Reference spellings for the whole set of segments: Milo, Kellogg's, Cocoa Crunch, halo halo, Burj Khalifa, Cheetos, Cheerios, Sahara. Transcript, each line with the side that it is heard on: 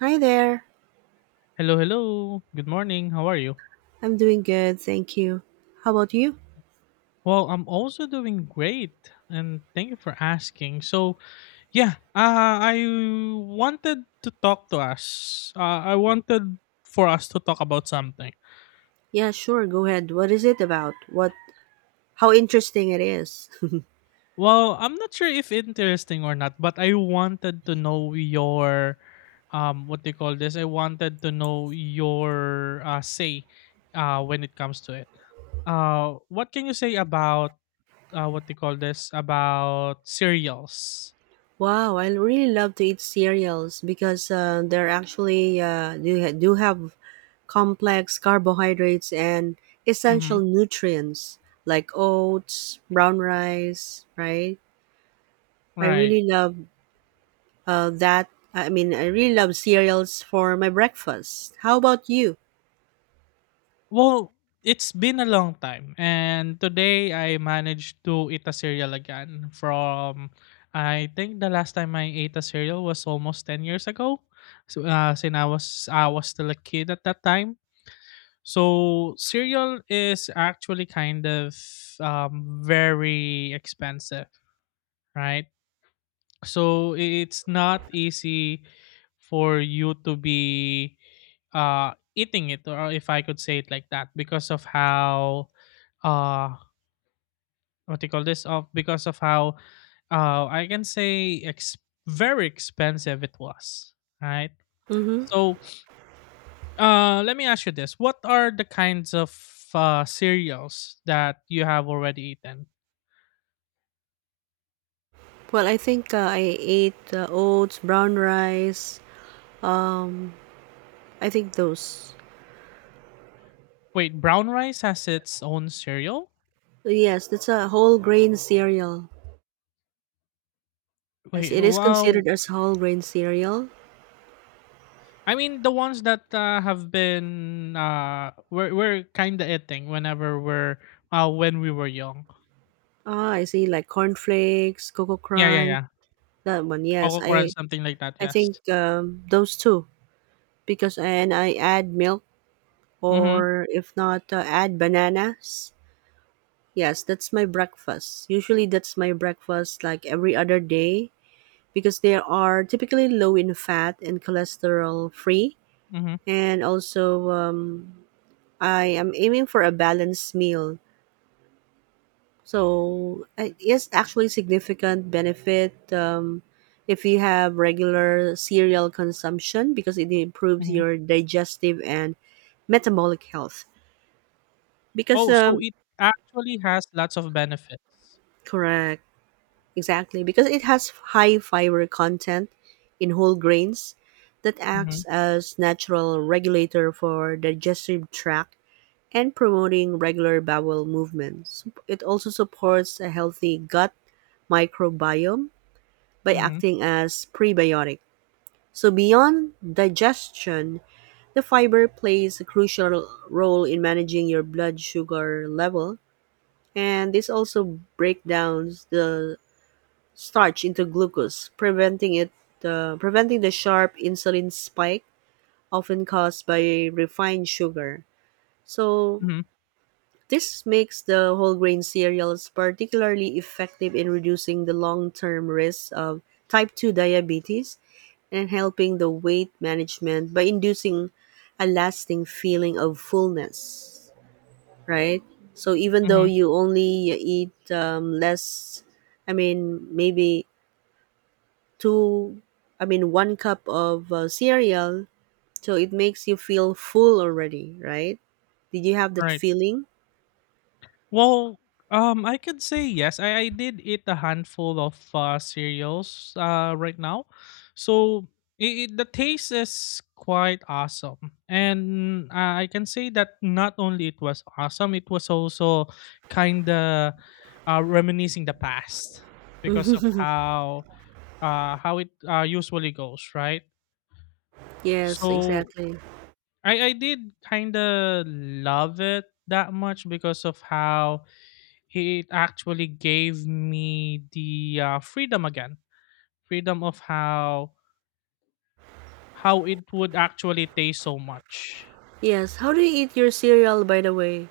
right: Hi there.
left: Hello, hello. Good morning. How are you?
right: I'm doing good, thank you. How about you?
left: Well, I'm also doing great, and thank you for asking. So, yeah, I wanted to talk to us. I wanted for us to talk about something.
right: Yeah, sure, go ahead. What is it about? What How interesting it is.
left: Well, I'm not sure if interesting or not, but I wanted to know your, what they call this. I wanted to know your say, when it comes to it. What can you say about what they call this about cereals?
right: Wow, I really love to eat cereals because they're actually do have complex carbohydrates and
left: Mhm.
right: essential nutrients like oats, brown rice, right? I
left: Right.
right: really love that. I mean, I really love cereals for my breakfast. How about you?
left: Well, it's been a long time, and today I managed to eat a cereal again from I think the last time I ate a cereal was almost 10 years ago. So since I was still a kid at that time. So cereal is actually kind of very expensive, right? So it's not easy for you to be eating it, or if I could say it like that, because of how uh what do you call this of, because of how I can say very expensive it was, right?
right: Mhm.
left: So let me ask you this. What are the kinds of cereals that you have already eaten?
right: Well, I think I ate oats, brown rice. Um, I think those.
left: Wait, brown rice has its own cereal?
right: Yes, that's a whole grain cereal. Yes,
left: Wait,
right: it is
left: wow.
right: considered as whole grain cereal.
left: I mean, the ones that have been we're kind of eating whenever we're when we were young.
right: Ah, I see, like cornflakes, cocoa
left: Yeah, yeah,
right: crunch,
left: yeah.
right: that one. Yes,
left: Coco Crunch,
right: I
left: something like that.
right: I
left: Yes.
right: think those two, because and I add milk,
left: Mhm.
right: or if not add bananas. Yes, that's my breakfast. Usually that's my breakfast like every other day because they are typically low in fat and cholesterol free.
left: Mhm.
right: And also, I am aiming for a balanced meal. So it is actually significant benefit if you have regular cereal consumption because it improves
left: Mhm.
right: your digestive and metabolic health. Because
left: Oh, so it actually has lots of benefits.
right: correct. Exactly, because it has high fiber content in whole grains that
left: Mhm.
right: acts as natural regulator for digestive tract and promoting regular bowel movements. It also supports a healthy gut microbiome by
left: Mhm.
right: acting as prebiotic. So beyond digestion, the fiber plays a crucial role in managing your blood sugar level, and this also breaks down the starch into glucose, preventing it, the preventing the sharp insulin spike often caused by refined sugar. So
left: Mhm.
right: this makes the whole grain cereals particularly effective in reducing the long-term risk of type 2 diabetes and helping the weight management by inducing a lasting feeling of fullness, right? So even though
left: Mhm.
right: you only eat less, I mean, maybe two I mean one cup of cereal, so it makes you feel full already, right? Did you have that
left: Right.
right: feeling?
left: Well, I could say yes. I did eat a handful of cereals right now, so the taste is quite awesome, and I can say that not only it was awesome, it was also kind of reminiscing the past, because of how it usually goes, right?
right: Yes,
left: So
right: exactly.
left: I did kind of love it that much, because of how it actually gave me the freedom again, freedom of how it would actually taste so much.
right: Yes, how do you eat your cereal, by the way?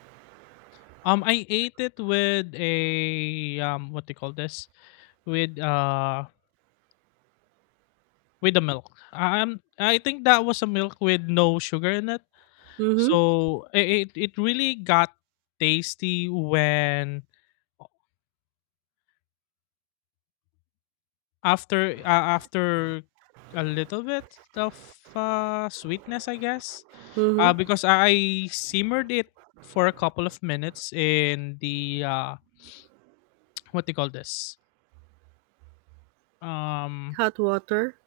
left: I ate it with a, what do you call this, with uh with the milk. I think that was a milk with no sugar in it.
right: Mm-hmm.
left: It really got tasty when, After uh, after a little bit of sweetness, I guess,
right: Mm-hmm.
left: because I simmered it for a couple of minutes in the what do you call this? Um,
right: Hot water.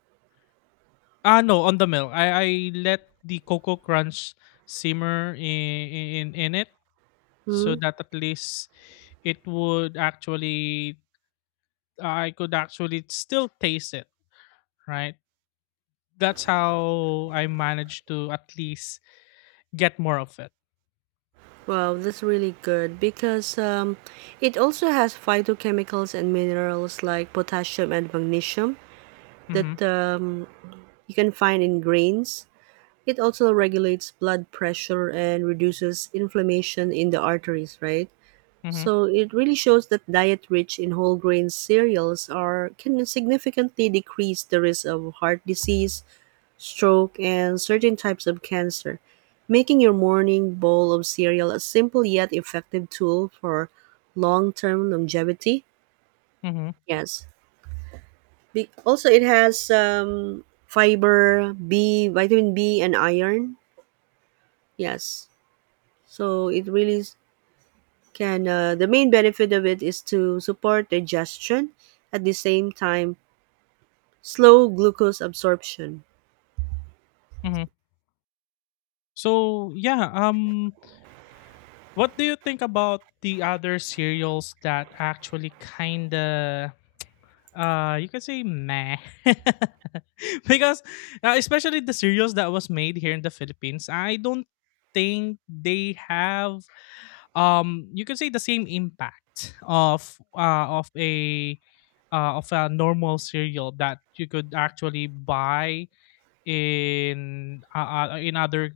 left: ah, no, on the milk. I let the cocoa crunch simmer in it, so
right: Mm-hmm.
left: that at least it would actually I could actually still taste it, right? That's how I managed to at least get more of it.
right: Wow, that's really good because it also has phytochemicals and minerals like potassium and magnesium
left: Mhm.
right: that you can find in grains. It also regulates blood pressure and reduces inflammation in the arteries, right?
left: Mhm.
right: So it really shows that diet rich in whole grain cereals are can significantly decrease the risk of heart disease, stroke, and certain types of cancer, making your morning bowl of cereal a simple yet effective tool for long-term longevity.
left: Mhm.
right: Yes. Also, it has fiber, B, vitamin B, and iron. Yes. So it really can. The main benefit of it is to support digestion, at the same time slow glucose absorption.
left: Mhm. So yeah, what do you think about the other cereals that actually kinda you can say meh, because especially the cereals that was made here in the Philippines, I don't think they have, you can say, the same impact of a normal cereal that you could actually buy in other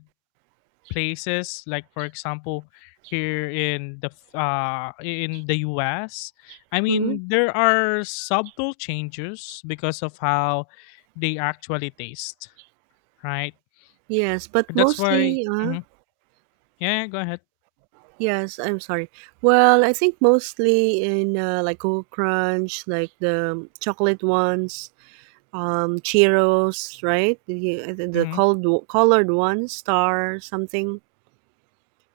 left: places, like for example here in the in the US. I
right: Hmm.
left: mean there are subtle changes because of how they actually taste, right?
right: Yes, but
left: That's why.
right: mostly.
left: Mhm. Yeah, yeah, go ahead.
right: Yes, I'm sorry. Well, I think mostly in like Cool Crunch, like the chocolate ones, Cheetos, right? The
left: Hmm.
right: cold colored ones, Star something.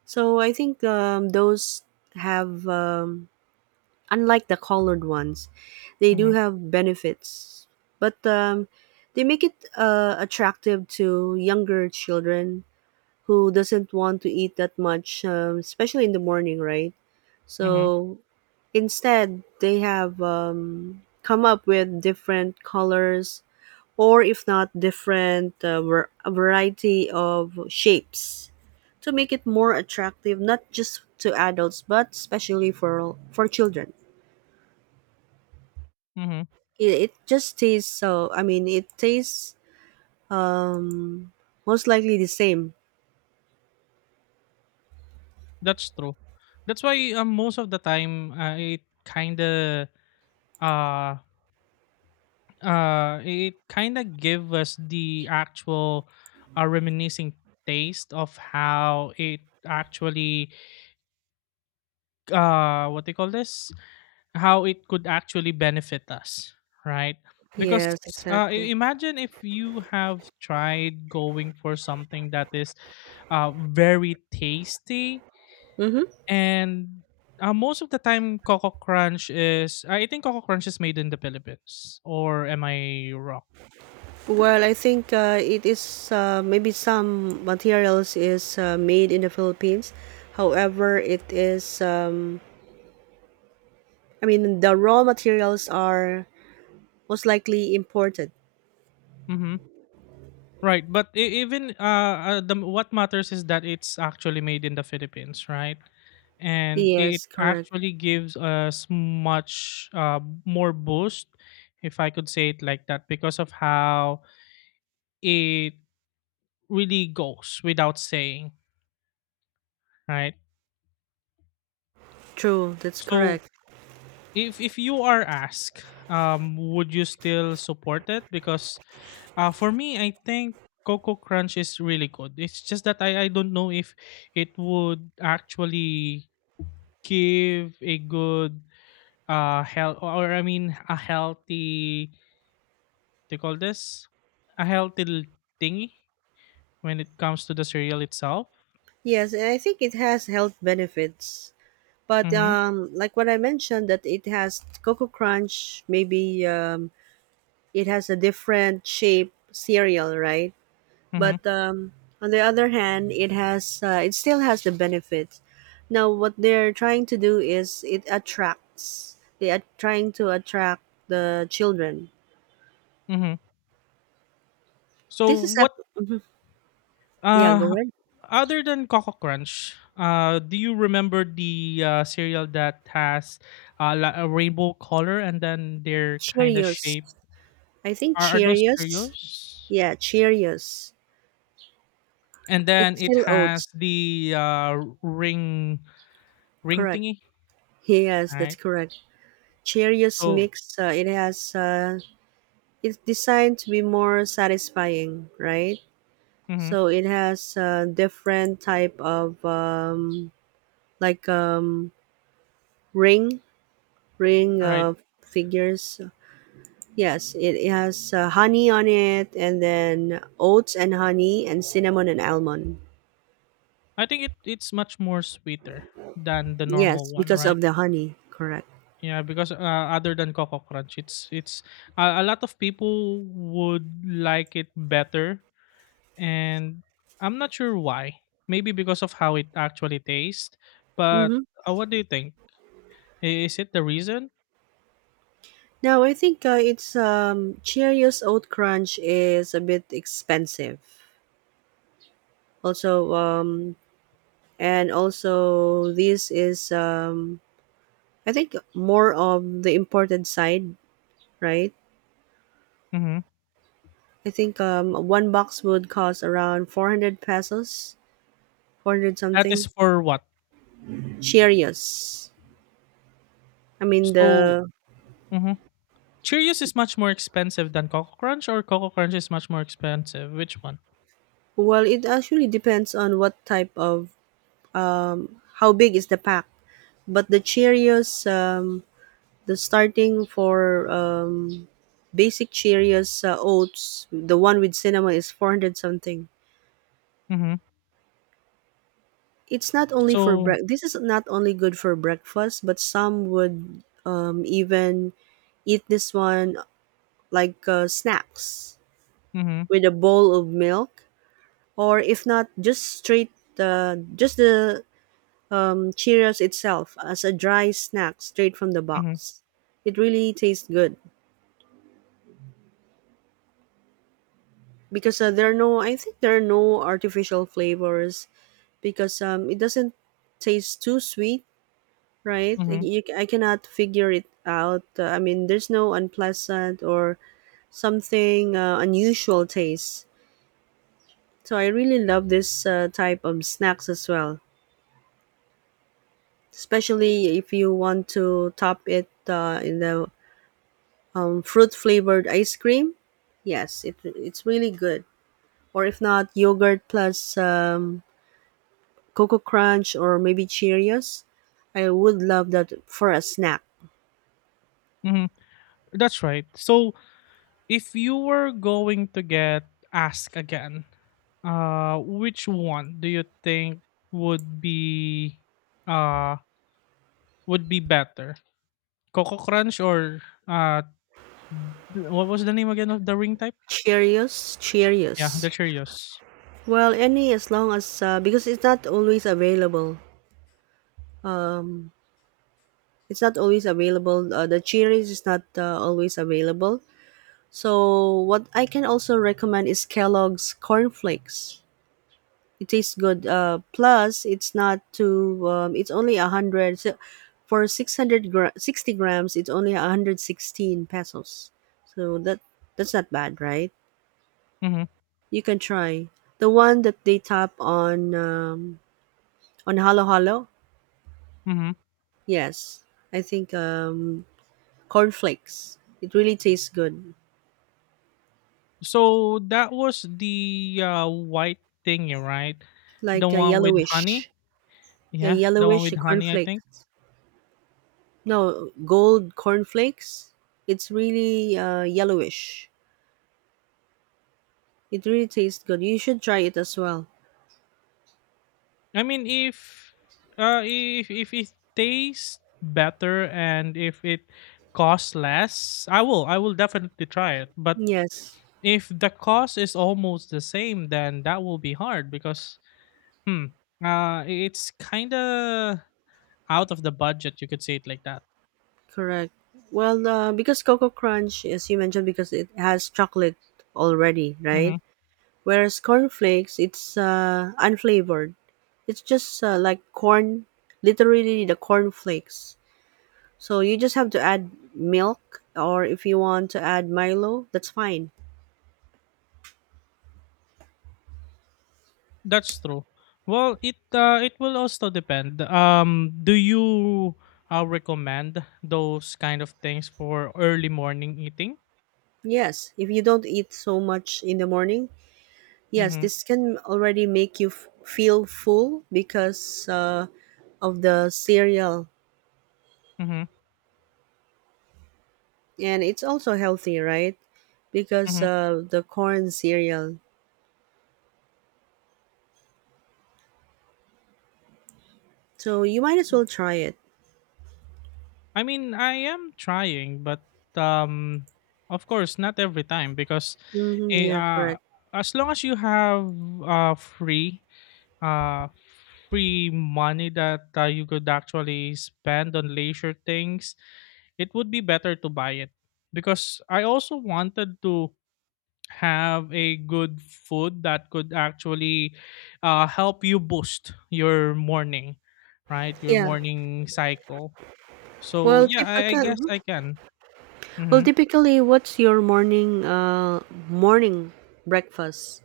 right: So I think those have. Unlike the colored ones. They do
left: Hmm.
right: have benefits, but they make it attractive to younger children who doesn't want to eat that much, especially in the morning, right?
left: Hmm.
right: So instead, they have come up with different colors, or if not, different a variety of shapes to make it more attractive, not just to adults, but especially for children.
left: Hmm.
right: It just tastes, so I mean, it tastes um most likely the same.
left: That's true. That's why most of the time uh it kind of gave us the actual reminiscing taste of how it actually what they call this, how it could actually benefit us, right? Because
right: Yes, exactly.
left: imagine if you have tried going for something that is very tasty.
right: Mm-hmm.
left: And most of the time, coco crunch is I think Coco Crunch is made in the Philippines, or am I wrong?
right: Well, I think it is maybe some materials is made in the Philippines. However, it is I mean, the raw materials are most likely imported.
left: Mm-hmm. Right, but even, the what matters is that it's actually made in the Philippines, right? And it
right: Yes, correct.
left: actually gives us much more boost, if I could say it like that, because of how it really goes without saying, right?
right: True, that's
left: So
right: correct.
left: if you are asked, would you still support it? Because for me, I think Coco Crunch is really good. It's just that I don't know if it would actually give a good health, or I mean a healthy, what do you call this, a healthy thingy when it comes to the cereal itself.
right: Yes, and I think it has health benefits. But
left: Mm-hmm.
right: like what I mentioned, that it has Cocoa Crunch. Maybe it has a different shape cereal, right?
left: Mm-hmm.
right: But on the other hand, it still has the benefits. Now, what they're trying to do is it attracts. They are trying to attract the children.
left: Mm-hmm. So
right: This is
left: what
right: ac- yeah, go
left: Uh,
right: ahead.
left: other than Coco Crunch, do you remember the cereal that has a rainbow color and then their kind of
right: Cheerios.
left: shape?
right: I think
left: Are those
right: Cheerios.
left: cereals?
right: Yeah, Cheerios.
left: And
right: It's
left: then it
right: still
left: has
right: oats.
left: the ring ring
right: Correct.
left: thingy,
right: Yes, that's
left: right?
right: correct. Cheerios
left: So.
right: mix. It has. It's designed to be more satisfying, right?
left: Mhm.
right: So it has different type of like ring ring
left: Right.
right: uh, figures. Yes, it has honey on it, and then oats and honey, and cinnamon and almond.
left: I think it's much more sweeter than the normal
right: Yes,
left: one,
right: because
left: right?
right: of the honey. Correct.
left: Yeah, because other than Coco Crunch, it's a lot of people would like it better, and I'm not sure why. Maybe because of how it actually tastes.
right: Mm-hmm.
left: But what do you think? Is it the reason?
right: Now I think it's Cheerios Oat Crunch is a bit expensive. Also, and also this is I think more of the imported side, right?
left: Mm-hmm.
right: I think one box would cost around 400 pesos, 400
left: That is
right: something.
left: for what?
right: Cheerios. I mean the
left: So. Mm-hmm. Cheerios is much more expensive than Coco Crunch, or Coco Crunch is much more expensive. Which one?
right: Well, it actually depends on what type of, how big is the pack. But the Cheerios, the starting for basic Cheerios oats, the one with cinnamon, is 400 something.
left: Mm-hmm.
right: It's not only for
left: So.
right: break. This is not only good for breakfast, but some would even eat this one like snacks,
left: Mm-hmm.
right: with a bowl of milk, or if not, just straight, just the Cheerios itself as a dry snack, straight from the
left: Mhm.
right: box. It really tastes good because there are no. I think there are no artificial flavors because it doesn't taste too sweet, right? Like,
left: Mhm.
right: You, I cannot figure it out. I mean, there's no unpleasant or something unusual taste. So I really love this type of snacks as well, especially if you want to top it in the fruit flavored ice cream. Yes, it's really good. Or if not, yogurt plus Cocoa Crunch or maybe Cheerios. I would love that for a snack.
left: Mhm. That's right. So, if you were going to get asked again, which one do you think would be uh would be better, Coco Crunch or uh, what was the name again of the ring type?
right: Cheerios,
left: Yeah, the
right: Cheerios.
left: Cheerios.
right: Well, any, as long as because it's not always available. Um, it's not always available. The Cheerios is not always available. So what I can also recommend is Kellogg's cornflakes. It tastes good. Plus, it's not too. It's only 100. So for 60 grams, it's only 116 pesos. So that's not bad, right?
left: Mm-hmm.
right: You can try the one that they tap on halo halo.
left: Mm-hmm.
right: Yes, I think cornflakes. It really tastes good,
left: So that was the white thingy, right? The
right: like a
left: one with honey.
right: yellowish,
left: Yeah, the one with honey, I think.
right: cornflakes. No, gold cornflakes. It's really yellowish. It really tastes good. You should try it as well.
left: I mean, if it tastes better and if it costs less, I will definitely try it. But
right: Yes,
left: if the cost is almost the same, then that will be hard because, hmm, it's kind of out of the budget. You could say it like that.
right: correct. Well, because Cocoa Crunch, as you mentioned, because it has chocolate already, right?
left: Mm-hmm.
right: Whereas cornflakes, it's unflavored. It's just like corn, literally the cornflakes. So you just have to add milk, or if you want to add Milo, that's fine.
left: That's true. Well, it will also depend. Do you recommend those kind of things for early morning eating?
right: Yes, if you don't eat so much in the morning, yes,
left: Mm-hmm.
right: this can already make you feel full because of the cereal.
left: Mm-hmm.
right: And it's also healthy, right? Because
left: Hmm.
right: the corn cereal. So you might as well try it.
left: I mean, I am trying, but um, of course, not every time because,
right: Hmm,
left: eh,
right: yeah,
left: uh,
right: correct.
left: as long as you have uh, free uh, free money that you could actually spend on leisure things, it would be better to buy it, because I also wanted to have a good food that could actually help you boost your morning, right? Your
right: Yeah.
left: morning cycle. So
right: Well,
left: yeah, I guess
right: typically,
left: I can.
right: well,
left: Hmm.
right: typically, what's your morning breakfast?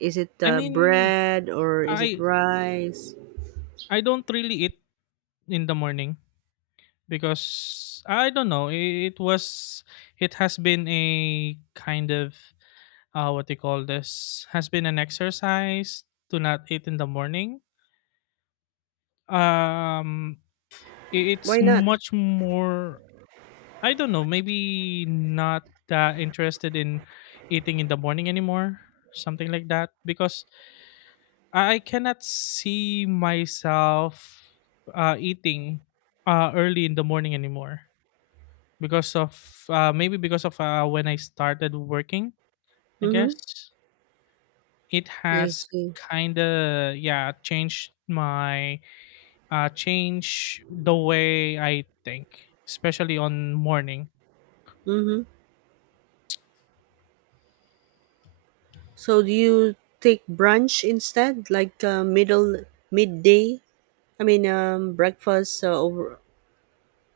right: Is it
left: I mean,
right: bread, or is it
left: I
right: rice?
left: I don't really eat in the morning, because I don't know. It was, it has been a kind of what they call this, has been an exercise to not eat in the morning. Um, it's
right: Why not?
left: much more. I don't know. Maybe not that interested in eating in the morning anymore. Something like that, because I cannot see myself eating early in the morning anymore because of, maybe because of when I started working. I
right: Mm-hmm.
left: guess it
right: I
left: has
right: see.
left: kind of, yeah, changed my change the way I think, especially on morning.
right: Mm-hmm. So do you take brunch instead, like middle midday? I mean, breakfast over.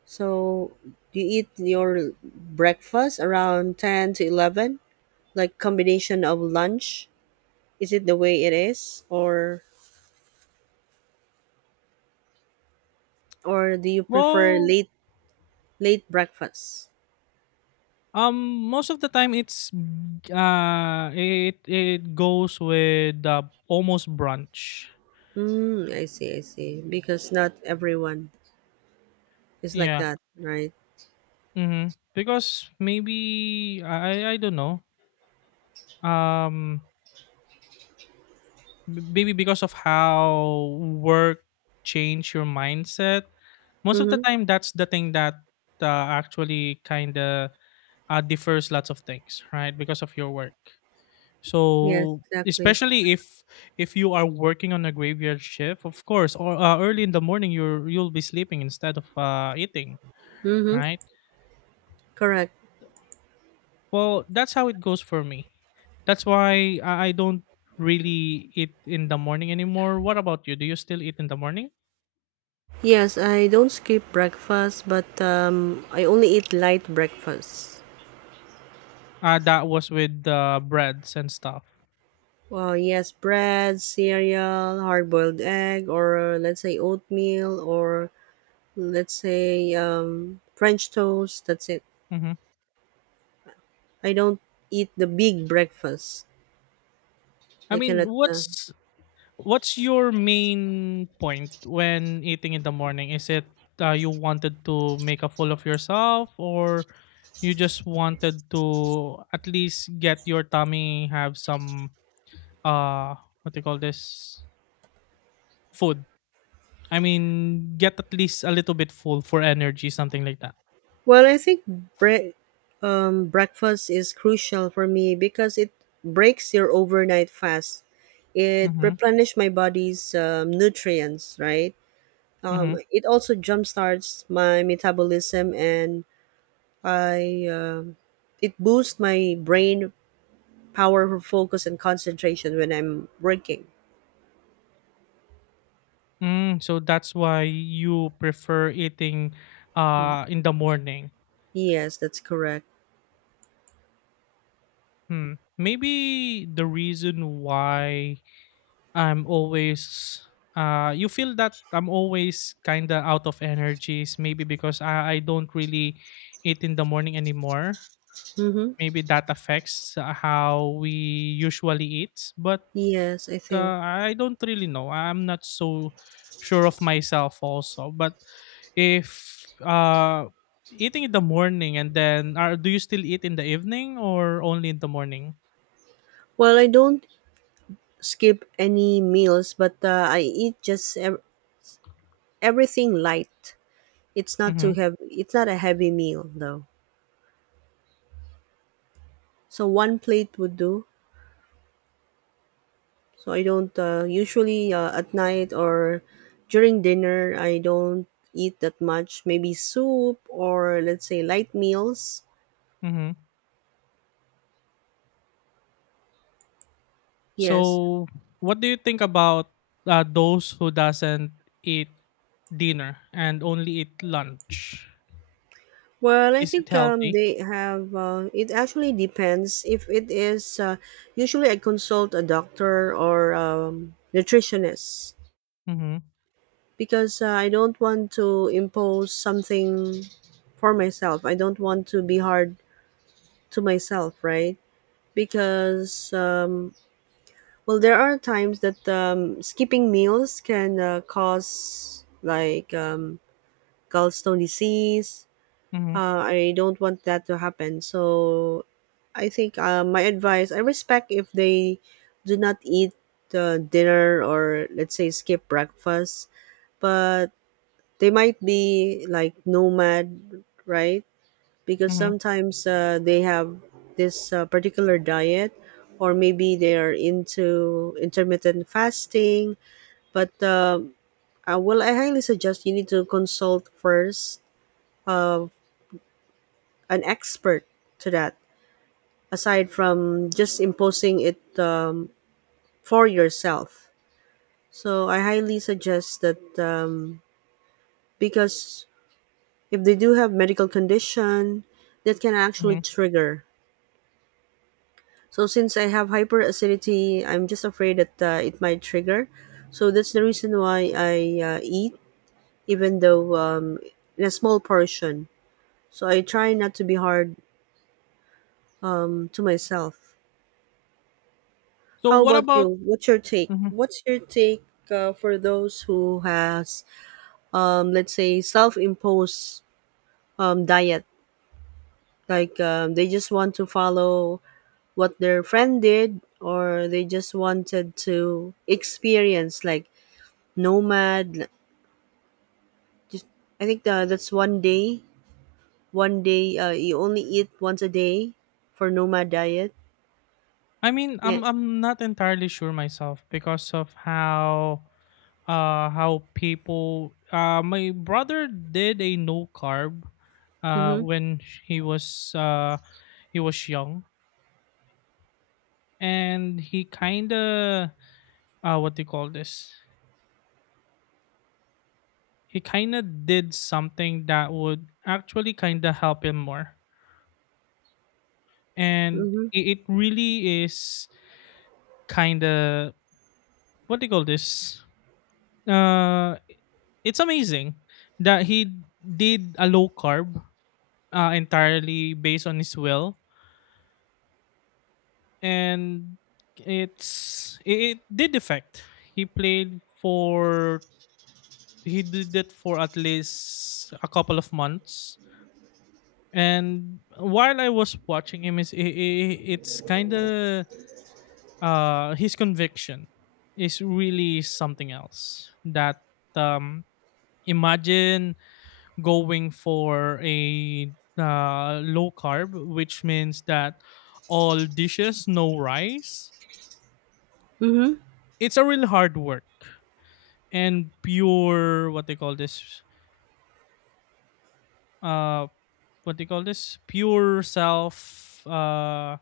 right: So do you eat your breakfast around 10 to 11, like combination of lunch? Is it the way it is, or do you prefer
left: Well,
right: late breakfast?
left: um, most of the time it goes with almost brunch.
right: Mm, I see, I see. Because not everyone. It's like
left: Yeah.
right: that, right?
left: Mhm. Because maybe I don't know. Um maybe because of how work change your mindset. Most of the
right: Mm-hmm.
left: time that's the thing that uh, actually kind of differs lots of things, right? Because of your work.
right: Yes,
left: So
right: exactly.
left: especially if you are working on a graveyard shift, of course, or early in the morning you'll be sleeping instead of eating,
right: Mm-hmm.
left: right?
right: Correct.
left: Well, that's how it goes for me. That's why I don't really eat in the morning anymore. What about you? Do you still eat in the morning?
right: Yes, I don't skip breakfast, but I only eat light breakfast.
left: That was with the breads and stuff.
right: Well, yes, bread, cereal, hard-boiled egg, or let's say oatmeal, or let's say French toast. That's it.
left: Hmm.
right: I don't eat the big breakfast.
left: I
right: I
left: mean,
right: cannot.
left: what's your main point when eating in the morning? Is it you wanted to make a fool of yourself, or you just wanted to at least get your tummy have some, uh what do you call this, food? I mean, get at least a little bit full for energy, something like that.
right: Well, I think bre- breakfast is crucial for me because it breaks your overnight fast. It
left: Mhm.
right: replenishes my body's nutrients, right?
left: Mhm.
right: It also jumpstarts my metabolism, and I it boosts my brain power for focus and concentration when I'm working.
left: Mm, so that's why you prefer eating in the morning.
right: Yes, that's correct.
left: Hmm. Maybe the reason why I'm always you feel that I'm always kind of out of energies, maybe because I don't really eat in the morning anymore.
right: Mm-hmm.
left: Maybe that affects how we usually eat, but
right: Yes, I think.
left: I don't really know. I'm not so sure of myself also. But if eating in the morning, and then are do you still eat in the evening or only in the morning?
right: Well, I don't skip any meals, but I eat just everything light. It's not too
left: Mhm.
right: heavy. It's not a heavy meal though. So one plate would do. So I don't usually at night or during dinner I don't eat that much. Maybe soup or let's say light meals. Yes.
left: So, what do you think about those who doesn't eat dinner and only eat lunch?
right: Well, I
left: Is it
right: think
left: healthy?
right: they have. It actually depends. If it is, usually I consult a doctor or nutritionist
left: Mhm.
right: because I don't want to impose something for myself. I don't want to be hard to myself, right? Because well, there are times that skipping meals can cause like gallstone disease.
left: Mhm.
right: I don't want that to happen. So I think my advice, I respect if they do not eat dinner or let's say skip breakfast, but they might be like nomad, right? Because
left: Mhm.
right: sometimes they have this particular diet, or maybe they are into intermittent fasting. But well, I highly suggest you need to consult first uh, an expert to that, aside from just imposing it for yourself. So I highly suggest that, because if they do have medical condition that can actually
left: Mhm.
right: trigger. So since I have hyperacidity, I'm just afraid that it might trigger. So that's the reason why I eat, even though in a small portion. So I try not to be hard to myself.
left: So,
right: How
left: what
right: about you?
left: about.
right: what's your take
left: Mhm.
right: what's your take For those who has, let's say, self-imposed diet, like, they just want to follow what their friend did, or they just wanted to experience, like, nomad, like, just, I think that's one day, you only eat once a day for nomad diet.
left: I mean,
right: Yeah.
left: I'm not entirely sure myself, because of how people, my brother did a no carb
right: Mm-hmm.
left: when he was uh he was young, and he kind of, what do you call this, he kind of did something that would actually kind of help him more. And
right: Mm-hmm.
left: it really is kind of, what do you call this? Uh, it's amazing that he did a low carb, entirely based on his will, and it did affect. He played for he did it for at least a couple of months, and while I was watching him, it's kind of, his conviction is really something else. That, um, imagine going for a low carb, which means that all dishes, no rice.
right: Mm-hmm.
left: It's a real hard work and pure, what they call this, uh what they call this, pure self uh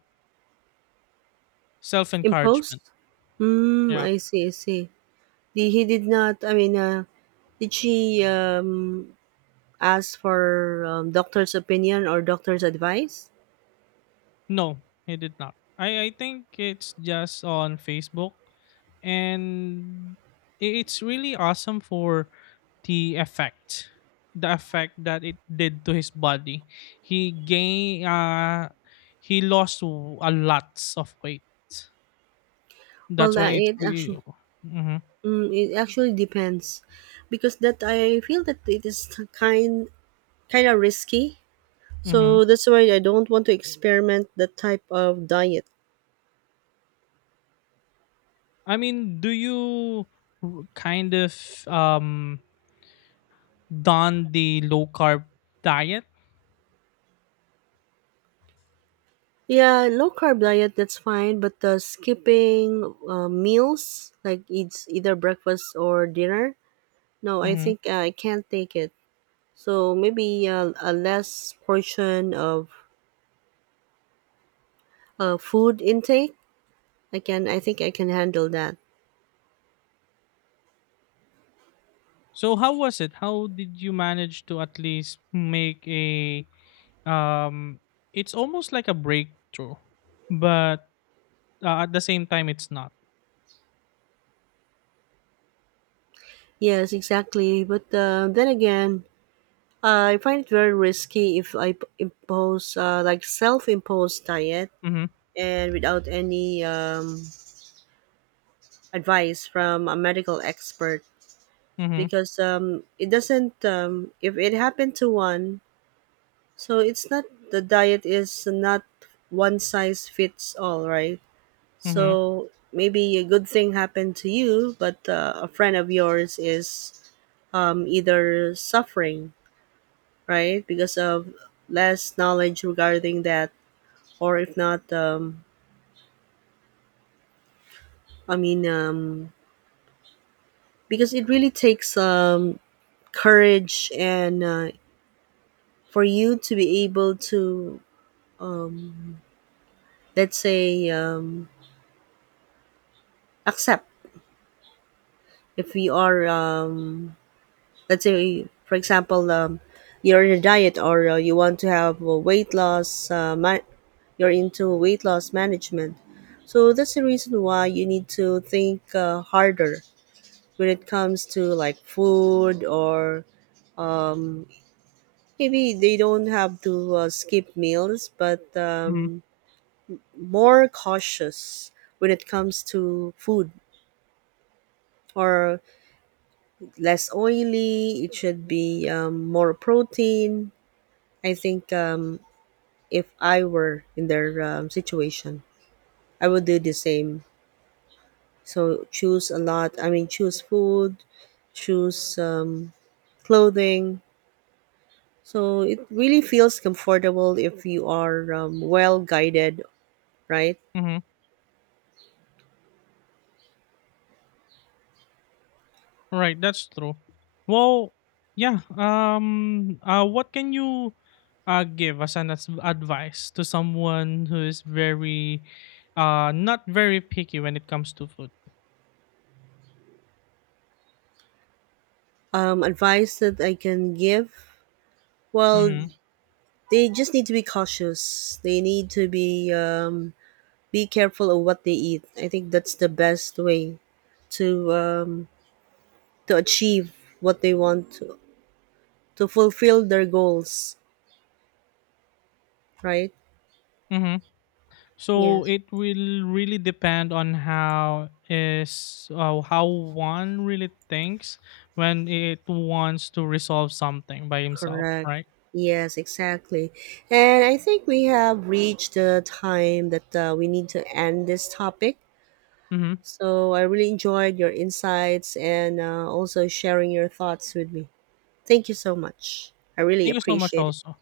left: self
right: Imposed.
left: encouragement.
right: Mm,
left: Yeah.
right: I see, I see. He did not. I mean, did she ask for doctor's opinion or doctor's advice?
left: No, he did not. I think it's just on Facebook, and it's really awesome for the effect the effect that it did to his body. He gained uh he lost a lot of weight.
right: Well,
left: That's why it's
right: it
left: really.
right: actually
left: Mm-hmm.
right: Mm, it actually depends, because that I feel that it is kind kind of risky.
left: Mm-hmm.
right: So that's why I don't want to experiment that type of diet.
left: I mean, do you kind of um don the low carb diet?
right: Yeah, low carb diet that's fine, but skipping meals, like, it's either breakfast or dinner. No, I
left: Mm-hmm.
right: think I can't take it. So maybe, a less portion of food intake. I can. I think I can handle that.
left: So how was it? How did you manage to at least make a um it's almost like a breakthrough, but at the same time it's not.
right: Yes, exactly. But then again, I find it very risky if impose, like, self-imposed diet,
left: Mhm.
right: and without any advice from a medical expert,
left: Mhm.
right: because it doesn't, if it happened to one, so it's not, the diet is not one size fits all, right?
left: Mhm.
right: So maybe a good thing happened to you, but a friend of yours is either suffering, right, because of less knowledge regarding that, or if not, I mean, because it really takes courage, and for you to be able to, um, let's say, accept if you are, let's say, for example, you're in a diet, or you want to have a weight loss, you're into weight loss management. So that's the reason why you need to think harder when it comes to, like, food, or um, maybe they don't have to skip meals, but
left: Mhm.
right: more cautious when it comes to food, or less oily. It should be more protein. I think if I were in their situation, I would do the same. So choose a lot. I mean, choose food, choose clothing. So it really feels comfortable if you are, well guided, right?
left: Mhm. Right, that's true. Well, yeah, what can you give as an advice to someone who is very, not very picky when it comes to food?
right: Advice that I can give? Well,
left: Mhm.
right: they just need to be cautious. They need to be careful of what they eat. I think that's the best way to um, to achieve what they want to fulfill their goals. Right?
left: So
right: Yes.
left: it will really depend on how one really thinks when it wants to resolve something by himself,
right: Correct.
left: right?
right: Yes, exactly. And I think we have reached the time that we need to end this topic.
left: Mm-hmm.
right: So I really enjoyed your insights, and also sharing your thoughts with me. Thank you so much. I really
left: Thank you so much,
right: appreciate it.
left: also.